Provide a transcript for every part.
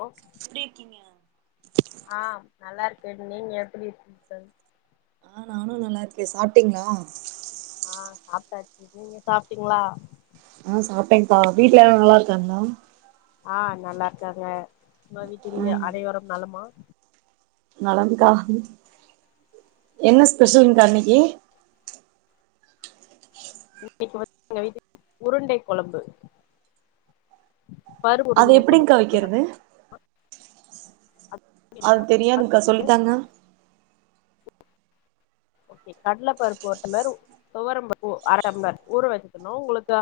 Hello எப்டி இருக்கீங்க ஆ நல்லா இருக்க நீங்க எப்டி இருக்கீங்கள் ஆ நானு நல்லா இருக்க சாப்ட்டீங்ளா அ சாப்ட்டாச்சி நீங்க சாப்ட்டீங்ளா அ சாப்ட்டேப்பா வீட்ல எல்லா நல்லா இருக்காங்ளா அ நல்லா இருக்காங்க நம்ம வீட்டில்யா அனைவரும் நலமா நலந்துக்கா என்ன ஸ்பெஷல்க்கா இன்னைக்கி இன்னைக்கு வந்து எங்க வீட்ல உருண்டைக் கொழம்பு பருப்பு அது உருண்டை கொழம்பு எப்டிங்க்கா வைக்கிறது அது தெரியாதுங்கா சொல்லித்தாங்க ஓகே கடல பருப்பு ஒரு டம்ளர் துவரம்பருப்பு அர டம்ளர் ஊற வச்சுக்கணு உங்களுக்கா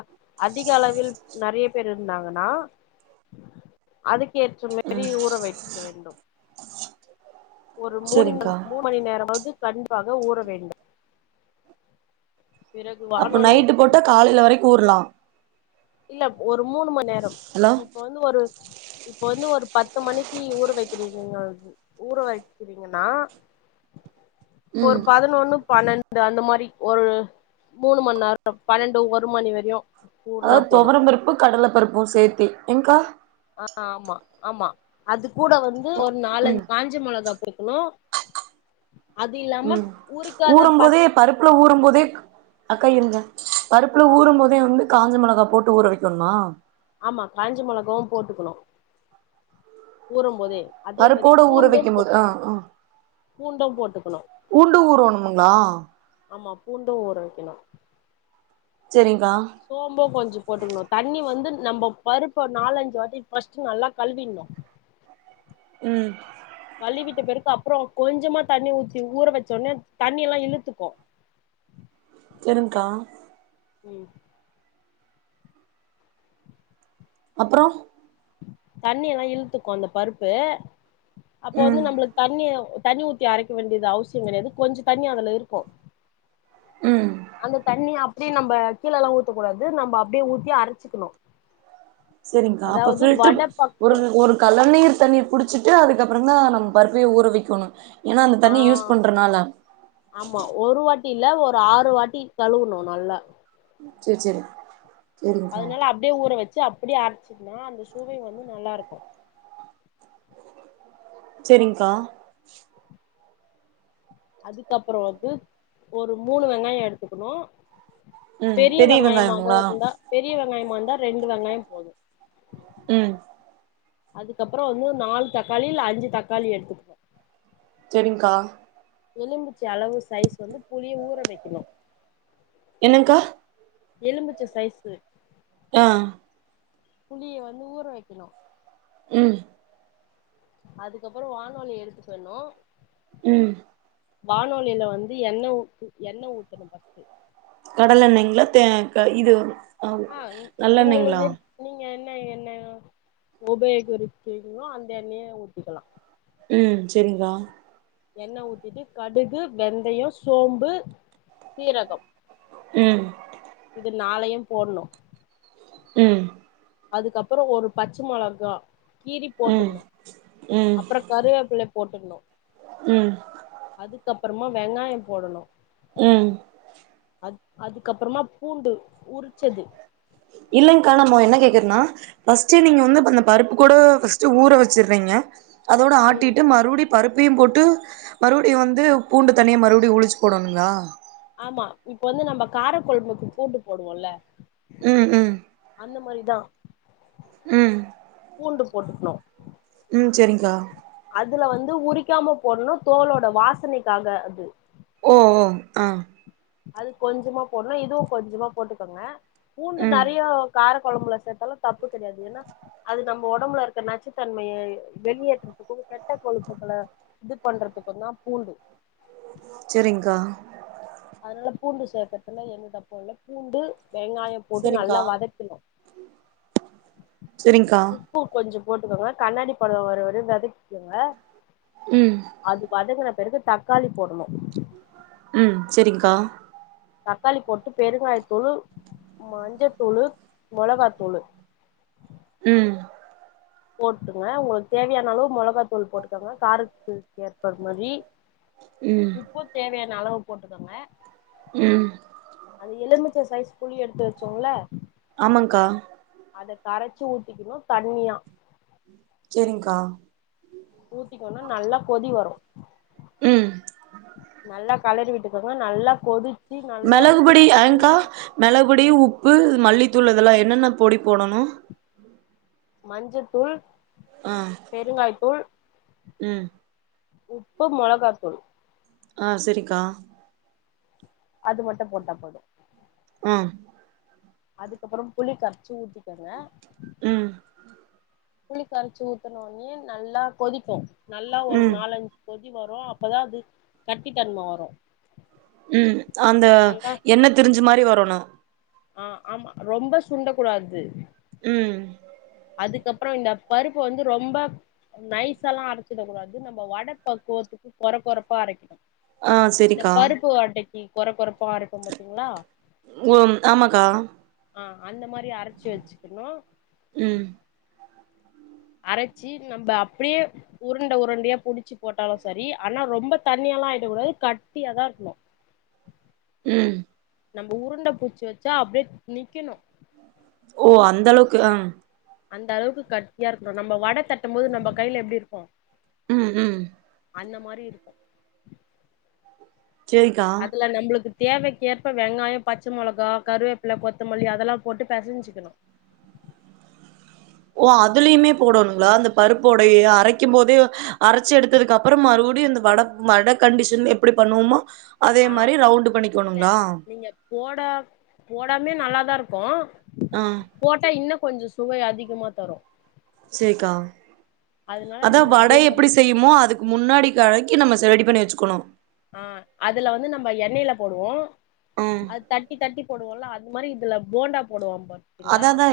அதிக அளவில் நெறைய பேர் இருந்தாங்கன்னா அதுக்கு ஏற்ற மேரி ஊற வச்சுக்க வேண்டும் ஒரு மூணி மணி செரிங்க்கா மூணு மணி நேரமாவது கண்டிப்பாக ஊற வேண்டும் பிறகு அப்போ வானொலி நைட்டு போட்டா காலையில வரைக்கு ஊறலா இல்ல ஒரு மூணும நேரோ ஹலோ இப்ப வந்து ஒரு இப்ப வந்து ஒரு பத்து மணிக்கி ஊற வைக்கிறீங்ன்னா ஊற வைக்கிறீங்கன்னா ஒரு ம் பதினொன்னு பன்னெண்ட் டு அந்த மாரி ஒரு மூணு மண் நேரோ பன்னண்டு ஒரு மணி வரையு ஊறனாப் தொவரம் பருப்பு கடல பருப்பு சேத்தி ஏங்க்கா அ ஆமா ஆமா அது கூட வந்து ஒரு நாலஞ்சு ம் காஞ் ச மொளகா சேக்கனு அது இல்லாம ஊரிக்காத பச் ஊறம்போதே பருப்புல ஊறம் போதேக் அக்கா இருங்க பருப்புல ஆ ஊறும்போதே வந்து காஞ்ச மொளகா போட்டு ஊற வெக்கணுமா ஆமா காஞ்ச மொளகாவு போட்டுக்கணு ஊறம் போதே அதே மாரி பருப்போட ஊற பூண்டு வைக்கும் போது ஆ போட்டுக்கணு ஆ பூண்டு போட்டுக்கணு பூண்டு ஊரோணும்முங்ளா ஆமா பூண்டு ஊற வக்கனு செரிங்கா சோம்பு கொஞ்சோ போட்டுக்ணு தண்ணி வந்து நம்ப பருப்ப நாலஞ்சு வாட்டி ஃபர்ஸ்ட் நல்லா கழுவிணு ம் கழுவிட்ட பிறகு அப்றோ கொஞ்சமா தண்ணி ஊத்தி ‌ஊற வச்சோனே தண்ணியல்லா இழுத்துக்கு இருங்க்கா ம் அப்பறோ தண்ணி எல்லா இழுத்துக்கு அந்த பருப்பு அப்ப ம் வந்து நம்பளுக்கு தண்ணி தண்ணி ஊத்தி அரைக்க வேண்டியது அவசிய கெடையாது கொஞ்ச தண்ணி அதுல இருக்கு ம் அந்த தண்ணி அப்டியே நம்ப கீழ எல்லா ஊத்த கூடாது நம்ம அப்டியே ஊத்தி அரச்சிக்கணு செரி்ங்கா அப்ப பில்ட்ரு வட பக் ஒரு ஒரு களநீர் தண்ணி புடிச்சிட்டு அதுக்கப்பறோ தா நம்ம பருப்பையு ஊற வக்கணு ஏன்னா அந்த ஆ தண்ணிய யூஸ் பண்றனால ஆமா ஒரு வாட்டி இல்ல ஒரு ஆறு வாட்டி கழுவணு நல்லா செர் செரி சேரிங்கக்கா அதனால அப்டியே ஊற வச்சு அப்டியே அரைச்சிக்னு அந்த சுவை வந்து நல்லா இருக்கு செரிங்க்கா அதுக்கப்பறோ வந்து ஒரு மூணு வெங்காய எடுத்துக்கணு ம் பெரிய வெங்காயமாக வெங்காயம்ங்களா இருந்தா பெரிய வெங்காயமா இருந்தா ரெண்டு வெங்காய போது ம் அதுக்கப்பறோ வந்து நாலு தக்காளி இல்ல அஞ்சு தக்காளி எடுத்துக்குனு செரி்ங்கா எலும்பிச்ச அளவு சைஸ் வந்து புளிய ஊற வக்கணு என்னங்க்கா எலும்பிச்ச சைஸு ஆ புளிய வந்து ஊற வக்கணு ம் அதுகப்பறோ வானொளிய எடுத்துக்கணு ம் வானொலியில வந்து எண்ணெ ஊ எண்ணெ ஊத்தணு ஃபஸ்ட்டு கடல எண்ணெய்ங்களா தே இது ஆ உங்களுக்கு நல்லெண்ணங்களா விரு நீங்க என்ன எண்ணெ உபயோகரிக்கிங்களோ அந்த எண்ணய ஊத்திகலா ம் செரிக்கா எண்ணெ ஊத்திட்டு கடுகு வெந்தய சோம்பு சீரகம் ம் இது நாளையு போட்ணு ம் அதுக்கப்பறோ ஒரு பச்ச மொளகா கீறி ம் போட்டுர்ணு ம் அப்பற கருவேப்பில போட்டணு ம் அதுக்கப்பறமா வெங்காய போடணு ம் அது அதுக்கப்பறமா பூண்டு உருச்சது இல்லங்கா நம்மா என்ன கேக்குறனா பஸ்ட்டு நீங்க வந்து ப அந்த பருப்பு கூட ஃபஸ்ட்டு ஊர வச்சுறீங்க அதோட ம் ஆட்டிட்டு மறுவடி பருப்பையு போட்டு மறுபடியு வந்து பூண்டு தனியா மறுபடி உழுச்சி போடணுங்ளா ஆமா இப்போ வந்து நம்ப காரக்கொழம்புக்கு பூண்டு போடுவோல்ல ம் ம் அந்த மாரிதா ம் பூண்டு போட்டுக்னு ம் சேரிங்க்கா அதுல வந்து உரிக்காம போடனு தோலோட வாசனைக்காக அது ஓ ஓ உம் அது கொஞ்சமா போடனு இதுவு கொஞ்சமா போட்டுக்கோங்க பூண்டு ம் நெறயா கார கொழம்புல சேத்தாலு தப்பு கெடயாது ஏன்னா அது நம்ம ஒடம்புல இருக்க நச்சுத்தன்மைய வெளியேற்றதுக்கு கெட்ட கொழுப்புகள இது பண்றதுக்கு தா பூண்டு செரிங்க்கா அதனால பூண்டு சேக்குறதுல எந்த தப்பு இல்ல பூண்டு வெங்காயம் போட்டு செரிங்க்கா நல்லா வதக்கனு செரிங்க்கா உப்பு கொஞ்சோ போட்டுக்கோங்க கண்ணாடி பதோ வர‌ வரைக் வதக்கிக்கோங்க உம் அது வதங்கன பெறகு தக்காளி போடனு உம் செரிங்க்கா தக்காளி போட்டு பெருங்காய தூளு மஞ்சத்தூளு மொளகா தூளு உம் போட்டுகோங்க ஒங்ளுக்கு தேவயான அளவு மெளகா தூள் போட்டுக்கோங்க காரத்துக்கு ஏற்ப மாரி ம் உப்பு தேவயான அளவு போட்டுக்கோங்க உம் அது எலுமிச்ச சைஸ் புளி எடுத்து வச்சோம்ல ஆமாங்க்கா அத கரச்சு ஊத்திக்கனு தண்ணியா சேரிங்க்கா ஊத்திக்கனு நல்லா கொதி வரு ம் நல்லா கலறி விட்டு கோங்க நல்லா கொதிச் மெளகு பொடி ஆங்க்கா மெளகுபொடி ஏங்க்கா மெளகுபொடி ம் உப்பு மல்லித்தூள் அதெல்லா என்னென்ன பொடி போடனு மஞ்சத்தூள் ஆ பெருங்காயத்தூள் உம் உப்பு மொளகாத்தூள் ஆ செரிக்கா அது மட்டு போட்டா போது உம் அதுக்கப்பறோ புளி கரச்சு ஊத்திக்கோங்க உம் புளி கரச்சி ஊத்தனோனே நல்லா கொதிக்கு நல்லா ஒரு ம் நாலஞ் கொதி வரு அப்போதா அது கட்டி தன்ம வரு உ அந்த நல்லா எண்ண திரிஞ்ச மாரி வரணு ஆ ஆமா ரொம்ப சுண்ட குடாது உ அதுக்கப்புறோ இந்த பருப்பு வந்து ரொம்ப நைசாலா அரச்சிடகூடாது நம்ம வட பக்குவத்துக்கு கொற கொறப்பா அரைக்கணு ஆ இந்த செரிக்கா பருப்பு வடைக்கு கொற கொறப்பா அரைப்போ பார்த்தீங்களா உ ஆமாக்கா ஆ அந்த மாரி அரச்சு வச்சுக்கணு உ அரச்சு நம்ம அப்டியே உருண்ட உருண்டயா புடிச்சு போட்டாலு சரி ஆனா ரொம்ப தண்ணியாலா ஆயிடகூடாது கட்டியாதா இருக்கணு உ நம்ம உருண்ட புட்ச்சு வச்சா அப்டியே நிக்கணு ஓ அந்த அளவுக்கு ஆ அந்த அளவுக்கு கட்டியா இருக்கனு நம்ம வட தட்டும்போது நம்ம கைல எப்டி இருப்போ ம் ம் அந்த மாரி இருக்கு செரிக்கா அதுல நம்லுக்கு தேவைக்கேற்ப வெங்காயோ பச்ச மொளகா கருவேப்பில கொத்தமல்லி அதெல்லா போட்டு பெசஞ்சுக்கணு ஓ அதுலயுமே போடணுங்களா அந்த பருப்புவடைய அரை க்கும் போதே அரச்சி எடுத்ததுக்கப்புறமா மறுபடியு அந்த வட வட கண்டிஷன்ல எப்டி பண்ணுவோமோ அதே மாரி ரவுண்டு் பண்ணிக்கணுங்ளா போடா போடாமே நல்லாதா ருக்கு ஆ போட்டா இன்னு கொஞ்ச சுவை அதிகமா தரு சேக்கா அதனால அதா நீங்க அதே வடை மாரி எப்டி செய்யிவ் மோ அதுக்கு முன்னாடி கழக்கி நம்ம செ ரெடி பண்ணி வச்சுக்கணு ஆ அதுல வந்து நம்ம எண்ணைல போடுவோ ம். அது தட்டி தட்டி போடுவோல அது மாரி இதுல போண்டா போடுவா [unintelligible] அத தா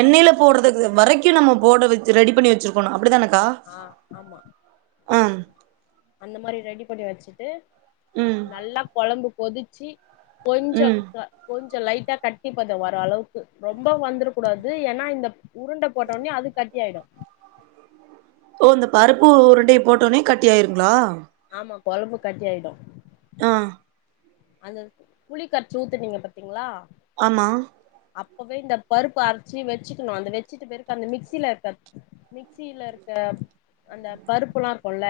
எண்ணய்ல போடுறதுக்கு வரைக்கு நம்ம போட ரெடி பண்ணி வச்சிருக் கோனு அப்டித்தானக்கா ஆ உ அந்தமாரி ரெடி பண்ணி வச்சுட்டு ம். நல்லா கொழம்பு கொதிச்சி கொஞ்சோ ம். த கொஞ்ச லைட்டா கட்டிப்பதோ வர அளவுக்கு ரொம்ப வந்துர கூடாது ஏன்னா இந்த உருண்ட போட்டோனே அது கட்டி ஆயிடு ஓ இந்த பருப்பு உருண்டைய போட்டோனே கட்டி ஆயிருங்களா ஆமா கொழம்பு கட்டி ஆயிடு ஆ அந்த புளிக்கரச்சி ஊத்துனீங்க பாத்தீங்களா ஆமா அப்பவே இந்த பருப்பு அரச்சு வச்சுக்கணு அந்த வச்சுட்டு பெரக்கு அந்த மிக்சில இர்க மிக்சில அரச்ச அந்த பருப்புல்லா இருக்குல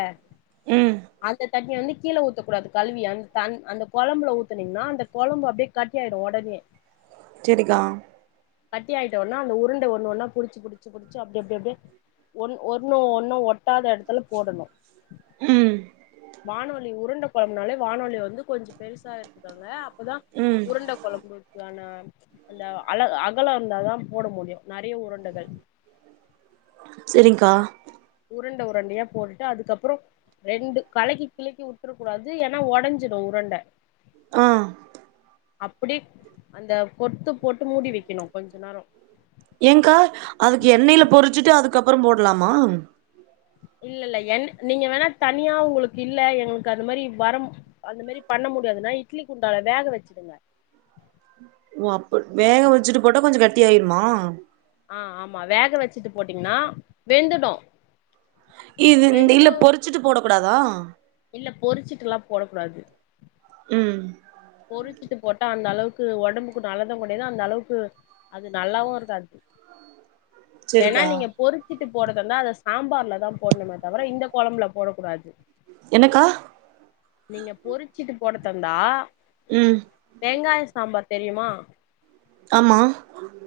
ம். அந்த தண்ணிய வந்து கீழ ஊத்தக்க கூடாது கலுவி அந்த தன் அந்த கொழம்பல ஊத்தினீங்னா அந்த கொழம்பு அப்டியே கட்டி ஆய்டு ஒடனே சேரிக்கா கட்டி ஆய்ட்டோனா அந்த உருண்ட ஒன்னு ஒன்னா புடிச்சு புடிச்சு புடிச்ச அப்டி அப்டி அப்டி ஒன் ஒன்னு ஒன்னு ஒட்டாத எடத்துல போடணு ம். வானவலி உருண்ட பண்ணாலே வானவலி வந்து கொஞ்சோ பெருசா எடுத்துக்கோங்க அப்பதா ம் உருண்ட கொழம்புக்கான அந்த அள அகலோ இருந்தாதா போட முடியு நெறைய உருண்டுகள் செரிங்கா உருண்ட உருண்டியா போட்டுட்டு அதுக்கப்புறோ ரெண்டு கலக்கி கிலக்கி உட்ற கூடாது ஏனா ஒடஞ்சிடு உருண்ட ஆ அப்புடி அந்த கொத்து போட்டு மூடி வைக்கணு கொஞ்ச நேரோ ஏன்க்கா அதுக்கு எண்ணெய்ல பொறிச்சுட்டு அதுக்கப்புறோ போட்லாமா இல்லல்ல எண் நீங்க வேணா தனியா உங்குளுக்கு இல்ல எங்ளுக்கு அது மாரி வர அந்த மாரி பண்ண முடியாதுனா இட்லி குண்டால வேக வச்சிடுங்க ஓ அப்புட் வேக வச்சுட்டு போட்டா கொஞ்சோ கட்டி ஆய்ருமா ஆ ஆமா வேக வச்சுட்டு போட்டீங்னா வெந்துடு இது வெந்துட்டு எண்ணெய்ல பொறிச்சுட்டு போட கூடாதா இல்ல பொறிச்சுட்டுல்லா போடக்கூடாது ம் பொறிச்சிட்டு போட்டா அந்த அளவுக்கு ஒடம்புக்கு நல்லது கெடயாது அந்த அளவுக்கு அது நல்லாவு இருக்காது வேணா செரிக்கா நீங்க பொறிச்சிட்டு போடுறதர்ந்தா அத சாம்பார்லதா போட்ணுமே தவர இந்த கொழம்புல போடக்கூடாது என்னக்கா நீங்க பொறிச்சிட்டு போடத்தந்தா ம் வெங்காயோ சாம்பார் தெரியுமா ஆமா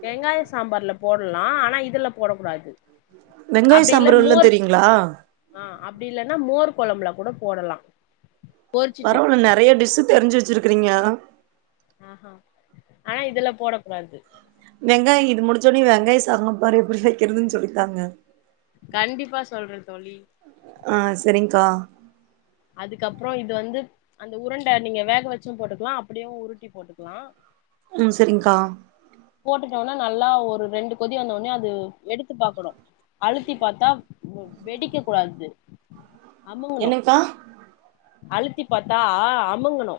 வெங்காய சாம்பார்ல போட்லா ஆனா இதுல போடக்கூடாது வெங்காய அப்டி இல்ல சாம்பார்ல்லா மோர் தெரியுங்களா ஆ அப்டி இல்லனா மோர் கொழம்புல கூட போடலா பொறிச்சிட்டு பரவால்ல நெறையா டிஷ்ஷு தெரிஞ்சு வச்சுருக்குறீங்ளா ஆ ஹ ஆ இதுல போடக்கூடாது வெங்காயோ இது முடிச்சோனே வெங்காய சாம்பார் எப்டி வக்கிறதுன் சொல்லித்தாங்க கண்டிப்பா சொல்ற தோழி ஆ செரிங்க்கா அதுக்கப்றோ இது வந்து அந்த உருண்ட நீங்க வேக வச்சு போட்டுக்லா அப்புடியு உருட்டி போட்டுக்குலா ம் செரி்ங்க்கா போட்டுட்டோனா நல்லா ஒரு ரெண்டு கொதி வந்தோனே அது எடுத்து பாக்கணு அழுத்தி பாத்தா வ வெடிக்க கூடாது அமுங்குணு என்னங்க்கா அழுத்தி பாத்தா அமுங்குணு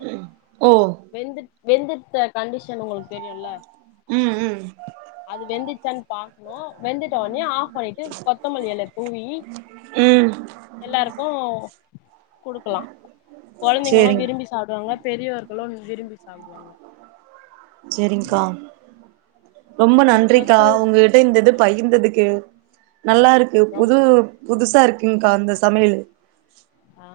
ஓ வெந்துட் வெந்துட்ட கண்டிஷன் உங்களுக் தெரியுல ம் ம் அது வெந்துன்ச்சான் பாக்கணு வெந்துட்டோனே ஆஃப் பண்ணிட்டு கொத்தமல்லியெல தூவி ம் எல்லாருக்கு குடுக்கலா கொழந்தைங்களா சேரிங் விரும்பிஸ் சாப்டுவாங்க பெரியவர்களு விரும்பி சாப்டுவாங்க செரிங்க்கா ரொம்ப இதுக்கு நன்றிக்கா வந்து உங்ககிட்ட இந்த இது ஆ பகிர்ந்ததுக்கு நல்லா இருக்கு ரொம்ப புது புதுசா இருக்குங்க்கா அந்த சமையலு ஆ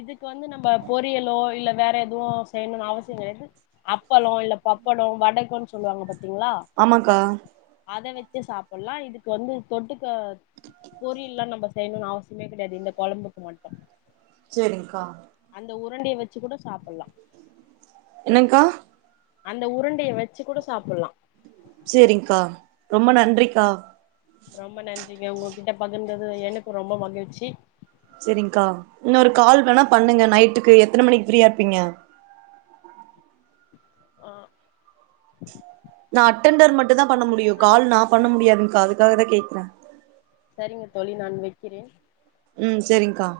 இதுக்கு வந்து நம்ம பொரியலோ இல்ல வேற எதுவு செய்யணுனு அவசியம் கடையாது அப்பளோ இல்ல பப்படோ வடக்குன்னு சொல்லுவாங்க பாத்தீங்களா ஆமாக்கா அத வச்சு சாப்புட்லா இதுக்கு வந்து தொட்டுக்க பொரியல்லா நம்ப செய்யணுனு அவசியமே கடையாது இந்த கொழம்புக்கு மட்டு சேரிங்க்கா அந்த உருண்டைய வச்சு கூட சாப்புட்லா என்னங்க்கா அந்த உருண்டய வச்சு கூட சாப்புட்லா சேரிங்க்கா, ரொம்ப நன்றிக்கா ரொம்ப நன்றிங்க ஒங்ககிட்ட பகிர்ந்தது எனக்கு ரொம்ப மகிழ்ச்சி செரிங்க்கா இன்னொரு ஒரு கால் வேணா பண்ணுங்க நைட்டுக்கு எத்தன மணிக்கு ஃப்ரீயா இருப்பீங்க ஆ நா அட்டண்டர் மட்டுந்தா பண்ண முடியு, நான் கால் நா பண்ண முடியாதுங்க்கா அதுக்காகதா கேக்ற சரிங்க தோழி நான் வைக்கிறேன் ம் சேரிங்க்கா